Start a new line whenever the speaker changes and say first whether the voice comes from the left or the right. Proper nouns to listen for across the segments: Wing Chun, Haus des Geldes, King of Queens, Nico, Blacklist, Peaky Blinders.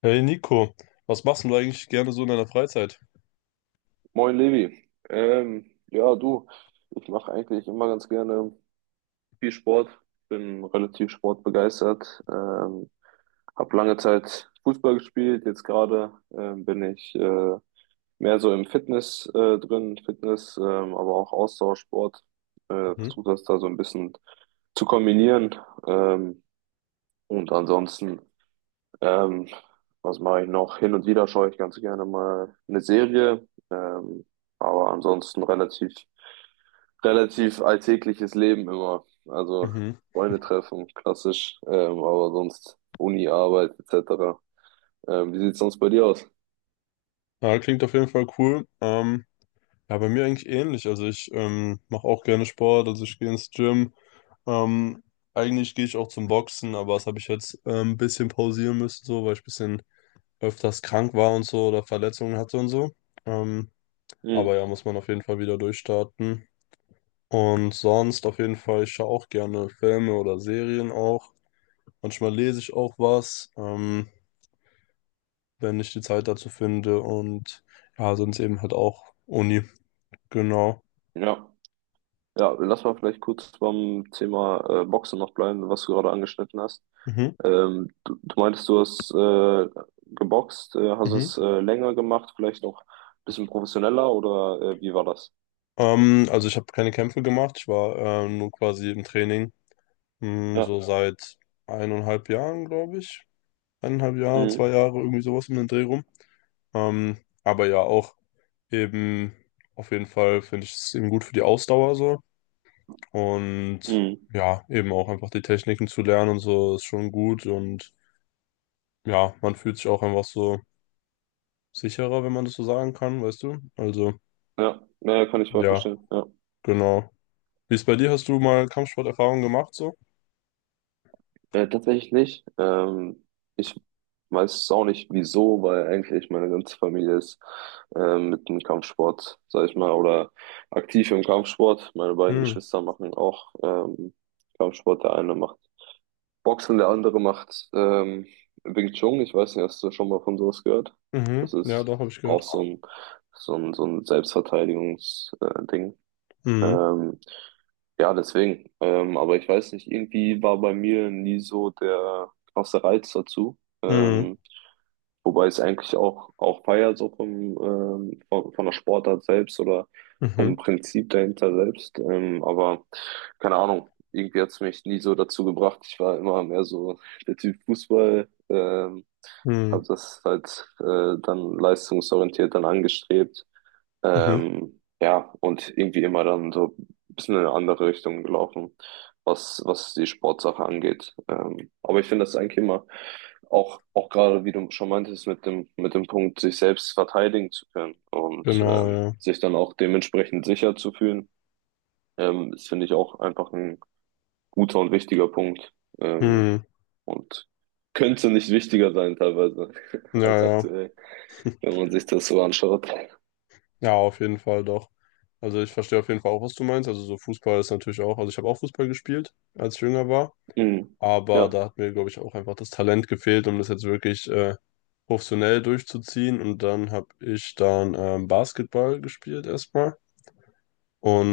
left: Hey Nico, was machst denn du eigentlich gerne so in deiner Freizeit?
right: Moin Levi. Ja, du, ich mache eigentlich immer ganz gerne viel Sport, bin relativ sportbegeistert, habe lange Zeit Fußball gespielt, jetzt gerade bin ich mehr so im Fitness drin, Fitness, aber auch Ausdauersport,
left: Mhm.
right: versuche das da so ein bisschen zu kombinieren ähm, und ansonsten ähm, was mache ich noch? Hin und wieder schaue ich ganz gerne mal eine Serie, aber ansonsten relativ alltägliches Leben immer. Also
left: Mhm.
right: Freunde treffen, klassisch, aber sonst Uni, Arbeit etc. Wie sieht's sonst bei dir aus?
left: Ja, klingt auf jeden Fall cool. Ja, bei mir eigentlich ähnlich. Also ich mache auch gerne Sport, also ich gehe ins Gym. Ähm, eigentlich gehe ich auch zum Boxen, aber das habe ich jetzt ein bisschen pausieren müssen, so, weil ich ein bisschen öfters krank war und so oder Verletzungen hatte und so. Ähm, aber
right: Hm,
left: ja, muss man auf jeden Fall wieder durchstarten. Und sonst auf jeden Fall, ich schaue auch gerne Filme oder Serien auch. Manchmal lese ich auch was, wenn ich die Zeit dazu finde. Und ja, sonst eben halt auch Uni. Genau.
right: ja. Ja, lass mal vielleicht kurz beim Thema Boxen noch bleiben, was du gerade angeschnitten hast.
left: Mhm.
right: Ähm, du meintest, du hast geboxt, hast
left: Mhm.
right: es länger gemacht, vielleicht noch ein bisschen professioneller oder wie war das?
left: Also ich habe keine Kämpfe gemacht, ich war nur quasi im Training. Hm,
right: Ja.
left: so ja, seit 1,5 Jahren, glaube ich. 1,5 Jahre,
right: Mhm.
left: 2 Jahre, irgendwie sowas um den Dreh rum. Ähm, aber ja, auch eben, auf jeden Fall finde ich es eben gut für die Ausdauer so. Und
right: Mhm.
left: ja, eben auch einfach die Techniken zu lernen und so ist schon gut. Und ja, man fühlt sich auch einfach so sicherer, wenn man das so sagen kann, weißt du? Also,
right: Ja, naja, kann ich voll
left: ja,
right: verstehen. Ja.
left: genau. Wie ist bei dir? Hast du mal Kampfsporterfahrung gemacht so?
right: Tatsächlich nicht. Ich weiß es auch nicht, wieso, weil eigentlich meine ganze Familie ist mit dem Kampfsport, sag ich mal, oder aktiv im Kampfsport. Meine beiden
left: Hm.
right: Geschwister machen auch Kampfsport. Der eine macht Boxen, der andere macht Wing Chun. Ich weiß nicht, hast du schon mal von sowas gehört?
left: Mhm.
right: Das
left: Ja,
right: ist
left: doch, habe ich
right: auch
left: gehört.
right: so ein, so ein, so ein Selbstverteidigungsding. Ding.
left: Mhm.
right: ähm, ja, deswegen. Aber ich weiß nicht, irgendwie war bei mir nie so der krasse Reiz dazu.
left: Mhm.
right: Ähm, Wobei es eigentlich auch, auch feier, so vom, von der Sportart selbst oder vom
left: Mhm.
right: Prinzip dahinter selbst. Aber keine Ahnung, irgendwie hat es mich nie so dazu gebracht. Ich war immer mehr so der Typ Fußball.
left: Mhm.
right: Habe das halt dann leistungsorientiert dann angestrebt.
left: Mhm.
right: Ja, und irgendwie immer dann so ein bisschen in eine andere Richtung gelaufen, was die Sportsache angeht. Aber ich finde das eigentlich immer auch, auch gerade, wie du schon meintest, mit dem Punkt, sich selbst verteidigen zu können und
left: Genau, ja.
right: sich dann auch dementsprechend sicher zu fühlen, das finde ich auch einfach ein guter und wichtiger Punkt. Ähm,
left: Hm.
right: und könnte nicht wichtiger sein teilweise
left: Ja,
right: als
left: ja.
right: aktuell wenn man sich das so anschaut.
left: Ja, auf jeden Fall doch. Also ich verstehe auf jeden Fall auch, was du meinst. Also so Fußball ist natürlich auch, also ich habe auch Fußball gespielt, als ich jünger war,
right: Mhm.
left: aber
right: Ja.
left: da hat mir, glaube ich, auch einfach das Talent gefehlt, um das jetzt wirklich professionell durchzuziehen. Und dann habe ich dann Basketball gespielt erstmal.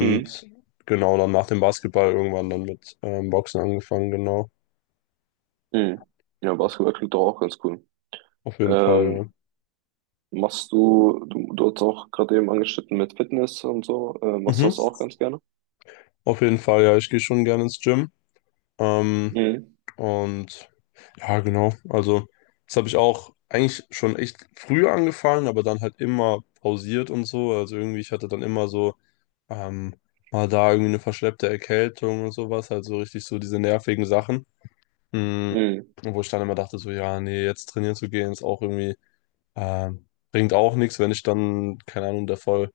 right: Mhm.
left: genau, dann nach dem Basketball irgendwann dann mit Boxen angefangen, genau.
right: Mhm. Ja, Basketball klingt doch auch ganz cool.
left: Auf jeden Fall,
right: Ähm, du hast auch gerade eben angeschnitten mit Fitness und so,
left: ja.
right: machst du
left: Mhm.
right: das auch ganz gerne?
left: Auf jeden Fall, ja, ich gehe schon gerne ins Gym. Ähm,
right: Mhm.
left: und ja, genau. Also, das habe ich auch eigentlich schon echt früh angefangen, aber dann halt immer pausiert und so. Also irgendwie, ich hatte dann immer so ähm, mal da irgendwie eine verschleppte Erkältung und sowas, halt so richtig so diese nervigen Sachen. Mm,
right: Mhm.
left: Wo ich dann immer dachte, so, ja, nee, jetzt trainieren zu gehen, ist auch irgendwie, ähm, bringt auch nichts, wenn ich dann, keine Ahnung, da voll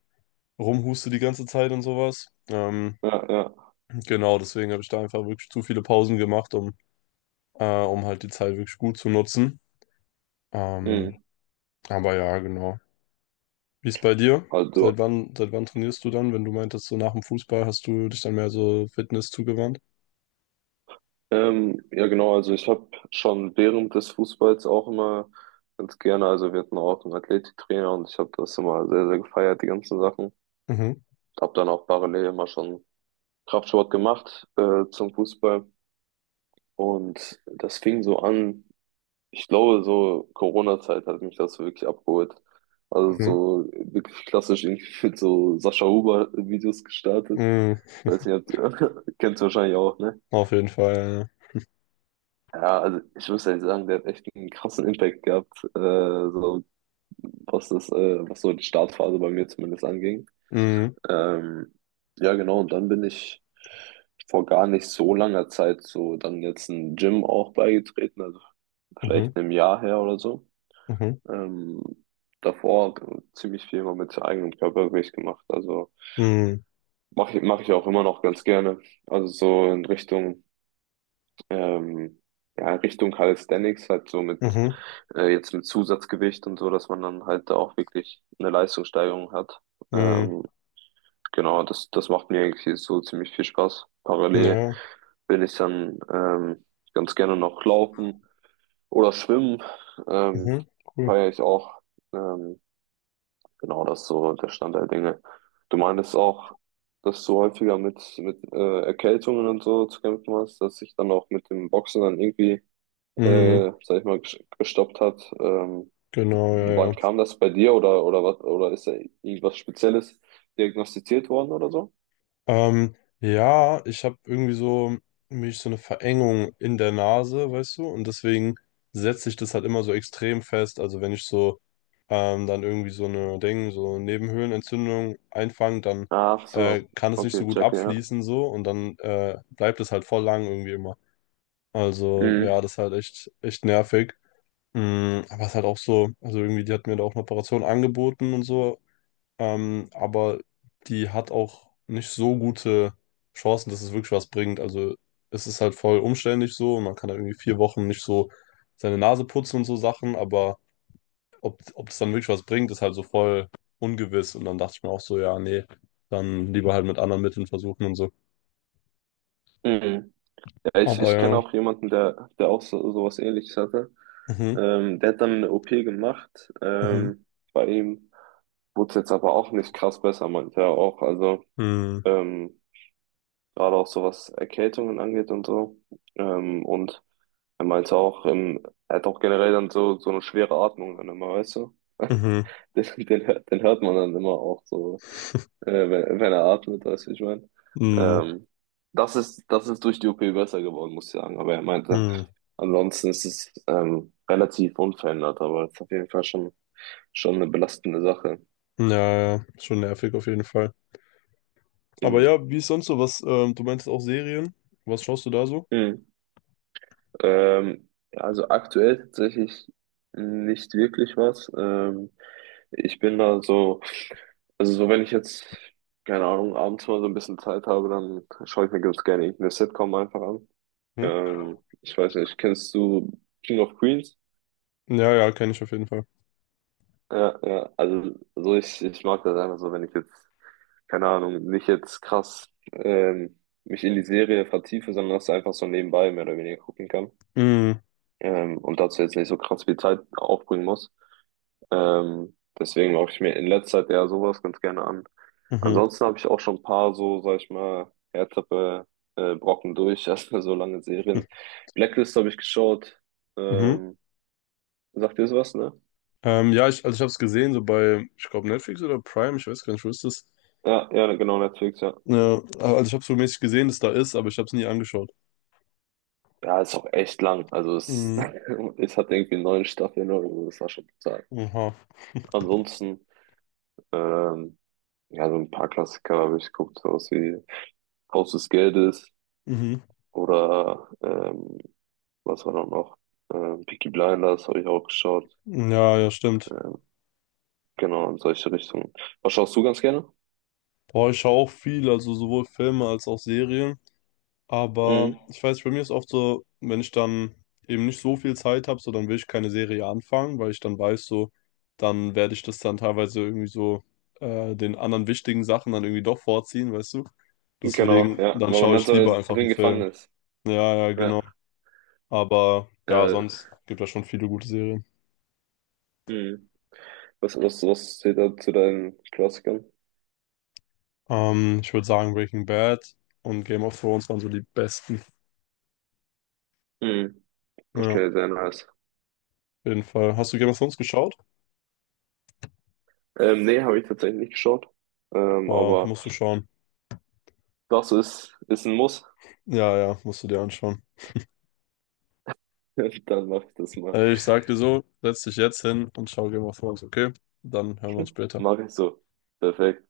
left: rumhuste die ganze Zeit und sowas.
right: Ja, ja.
left: Genau, deswegen habe ich da einfach wirklich zu viele Pausen gemacht, um halt die Zeit wirklich gut zu nutzen. Ähm,
right: Mhm.
left: Aber ja, genau. Wie ist bei dir?
right: Also,
left: Seit wann trainierst du dann? Wenn du meintest, so nach dem Fußball hast du dich dann mehr so Fitness zugewandt?
right: ja genau, also ich habe schon während des Fußballs auch immer ganz gerne, also wir hatten auch einen Athletiktrainer und ich habe das immer sehr gefeiert, die ganzen Sachen.
left: Mhm,
right: Habe dann auch parallel immer schon Kraftsport gemacht, zum Fußball. Und das fing so an, ich glaube, so Corona-Zeit hat mich das so wirklich abgeholt. Also
left: mhm,
right: so wirklich klassisch irgendwie mit so Sascha Huber-Videos gestartet.
left: mhm.
right: Weiß nicht, ob- kennst du wahrscheinlich auch, ne?
left: Auf jeden Fall.
right: Ja, also ich muss ehrlich sagen, der hat echt einen krassen Impact gehabt, so was das, was so die Startphase bei mir zumindest anging.
left: ja. Mhm,
right: Ähm, ja, genau, und dann bin ich vor gar nicht so langer Zeit so dann jetzt ein Gym auch beigetreten, also
left: mhm,
right: vielleicht einem Jahr her oder so.
left: mhm,
right: Ähm, Davor ziemlich viel mal mit eigenem Körpergewicht gemacht, also
left: mhm,
right: mache ich auch immer noch ganz gerne. Also so in Richtung, ähm, ja, Richtung Calisthenics, halt so mit,
left: mhm,
right: jetzt mit Zusatzgewicht und so, dass man dann halt da auch wirklich eine Leistungssteigerung hat.
left: mhm.
right: Ähm, Genau, das macht mir eigentlich so ziemlich viel Spaß. Parallel
left: Ja,
right: will ich dann ganz gerne noch laufen oder schwimmen. Ähm,
left: mhm, cool.
right: feiere ich auch. Ähm, genau, das ist so der Stand der Dinge. Du meintest auch, dass du häufiger mit, mit Erkältungen und so zu kämpfen hast, dass sich dann auch mit dem Boxen dann irgendwie,
left: Mhm,
right: sag ich mal, gestoppt hat.
left: genau, ja,
right: Wann
left: ja.
right: kam das bei dir oder was, oder ist da irgendwas Spezielles diagnostiziert worden oder so?
left: Ja, ich habe irgendwie so mich so eine Verengung in der Nase, weißt du? Und deswegen setze ich das halt immer so extrem fest. Also wenn ich so dann irgendwie so eine Ding, so Nebenhöhlenentzündung einfangen, dann
right: Ach so,
left: kann es nicht so
right: okay,
left: gut
right: checke, ja.
left: abfließen so und dann bleibt es halt voll lang irgendwie immer. Also ja,
right: Mhm.
left: das ist halt echt, echt nervig. Aber es ist halt auch so, also irgendwie, die hat mir da auch eine Operation angeboten und so, aber die hat auch nicht so gute Chancen, dass es wirklich was bringt. Also es ist halt voll umständlich so und man kann da irgendwie 4 Wochen nicht so seine Nase putzen und so Sachen, aber ob das dann wirklich was bringt, ist halt so voll ungewiss. Und dann dachte ich mir auch so, ja, nee, dann lieber halt mit anderen Mitteln versuchen und so.
right: Mhm. Ja,
left: Ja.
right: ich,
left: Aber
right: ich kenne
left: ja.
right: auch jemanden, der, der auch so, sowas Ähnliches hatte.
left: Mhm.
right: Der hat dann eine OP gemacht.
left: Mhm.
right: Bei ihm wurde es jetzt aber auch nicht krass besser, meinte er auch. Also
left: Mhm.
right: ähm, gerade auch so was Erkältungen angeht und so. Und er meinte auch, er hat auch generell dann so, so eine schwere Atmung dann immer, weißt du?
left: Mhm.
right: Den, den, den hört man dann immer auch so. Wenn er atmet, weißt du, wie ich meine.
left: Mhm.
right: Ähm, Das ist, das ist durch die OP besser geworden, muss ich sagen. Aber er meinte,
left: Mhm.
right: ansonsten ist es relativ unverändert, aber es ist auf jeden Fall schon, schon eine belastende Sache.
left: Ja, ja, ja, schon nervig auf jeden Fall. Aber
right: Mhm.
left: ja, wie ist sonst so was? Du meinst auch Serien? Was schaust du da so?
right: Mhm. Ja, also aktuell tatsächlich nicht wirklich was. Ich bin da so, also so wenn ich jetzt, keine Ahnung, abends mal so ein bisschen Zeit habe, dann schaue ich mir ganz gerne irgendeine Sitcom einfach an.
left: Hm?
right: Ich weiß nicht, kennst du King of Queens?
left: Ja, ja, kenne ich auf jeden Fall.
right: Ja, ja, also so ich mag das einfach so, wenn ich jetzt, keine Ahnung, nicht jetzt krass mich in die Serie vertiefe, sondern das einfach so nebenbei mehr oder weniger gucken kann.
left: Mhm.
right: Und dazu jetzt nicht so krass viel Zeit aufbringen muss. Deswegen mache ich mir in letzter Zeit eher sowas ganz gerne an.
left: Mhm.
right: Ansonsten habe ich auch schon ein paar so, sag ich mal, härtere Brocken durch, erstmal so lange
left: Mhm.
right: Serien. Blacklist habe ich geschaut.
left: Mhm.
right: Ähm, Sagt ihr das was, ne?
left: Ja, also ich habe es gesehen, so bei, ich glaube, Netflix oder Prime, ich weiß gar nicht, wo ist das?
right: Ja, ja, genau, Netflix, ja.
left: Ja, also ich habe so mäßig gesehen, dass da ist, aber ich habe es nie angeschaut.
right: Ja, ist auch echt lang. Also es,
left: Mhm.
right: es hat irgendwie 9 Staffeln oder so, das war schon total.
left: Aha.
right: Ansonsten, ähm, ja, so ein paar Klassiker habe ich geguckt, sowas wie Haus des Geldes
left: Mhm.
right: oder was war dann noch? Peaky Blinders habe ich auch geschaut.
left: Ja, ja, stimmt.
right: Ähm, genau, in solche Richtungen. Was schaust du ganz gerne?
left: Boah, ich schaue auch viel, also sowohl Filme als auch Serien. Aber
right: Mhm.
left: ich weiß, bei mir ist oft so, wenn ich dann eben nicht so viel Zeit habe, so dann will ich keine Serie anfangen, weil ich dann weiß, so, dann werde ich das dann teilweise irgendwie so den anderen wichtigen Sachen dann irgendwie doch vorziehen, weißt du?
right: Genau,
left: Deswegen,
right: ja,
left: dann
right: weil man
left: schaue
right: dann
left: ich
right: so
left: lieber einfach
right: drin
left: einen Film.
right: gefangen ist.
left: Ja, ja,
right: Ja,
left: genau. Aber ja,
right: ja.
left: sonst gibt es schon viele gute Serien.
right: Mhm. Was zählt da zu deinen Klassikern?
left: Ich würde sagen, Breaking Bad und Game of Thrones waren so die besten.
right: Mhm.
left: Ja, auf
right: Okay, sehr nice.
left: jeden Fall. Hast du Game of Thrones geschaut?
right: Nee, habe ich tatsächlich nicht geschaut.
left: Boah,
right: Aber
left: musst du schauen.
right: das ist, ist ein Muss.
left: Ja, ja, musst du dir anschauen.
right: Dann mache ich das mal.
left: Also ich sag dir so, setz dich jetzt hin und schau Game of Thrones, okay? Dann hören wir uns später.
right: Mache ich so. Perfekt.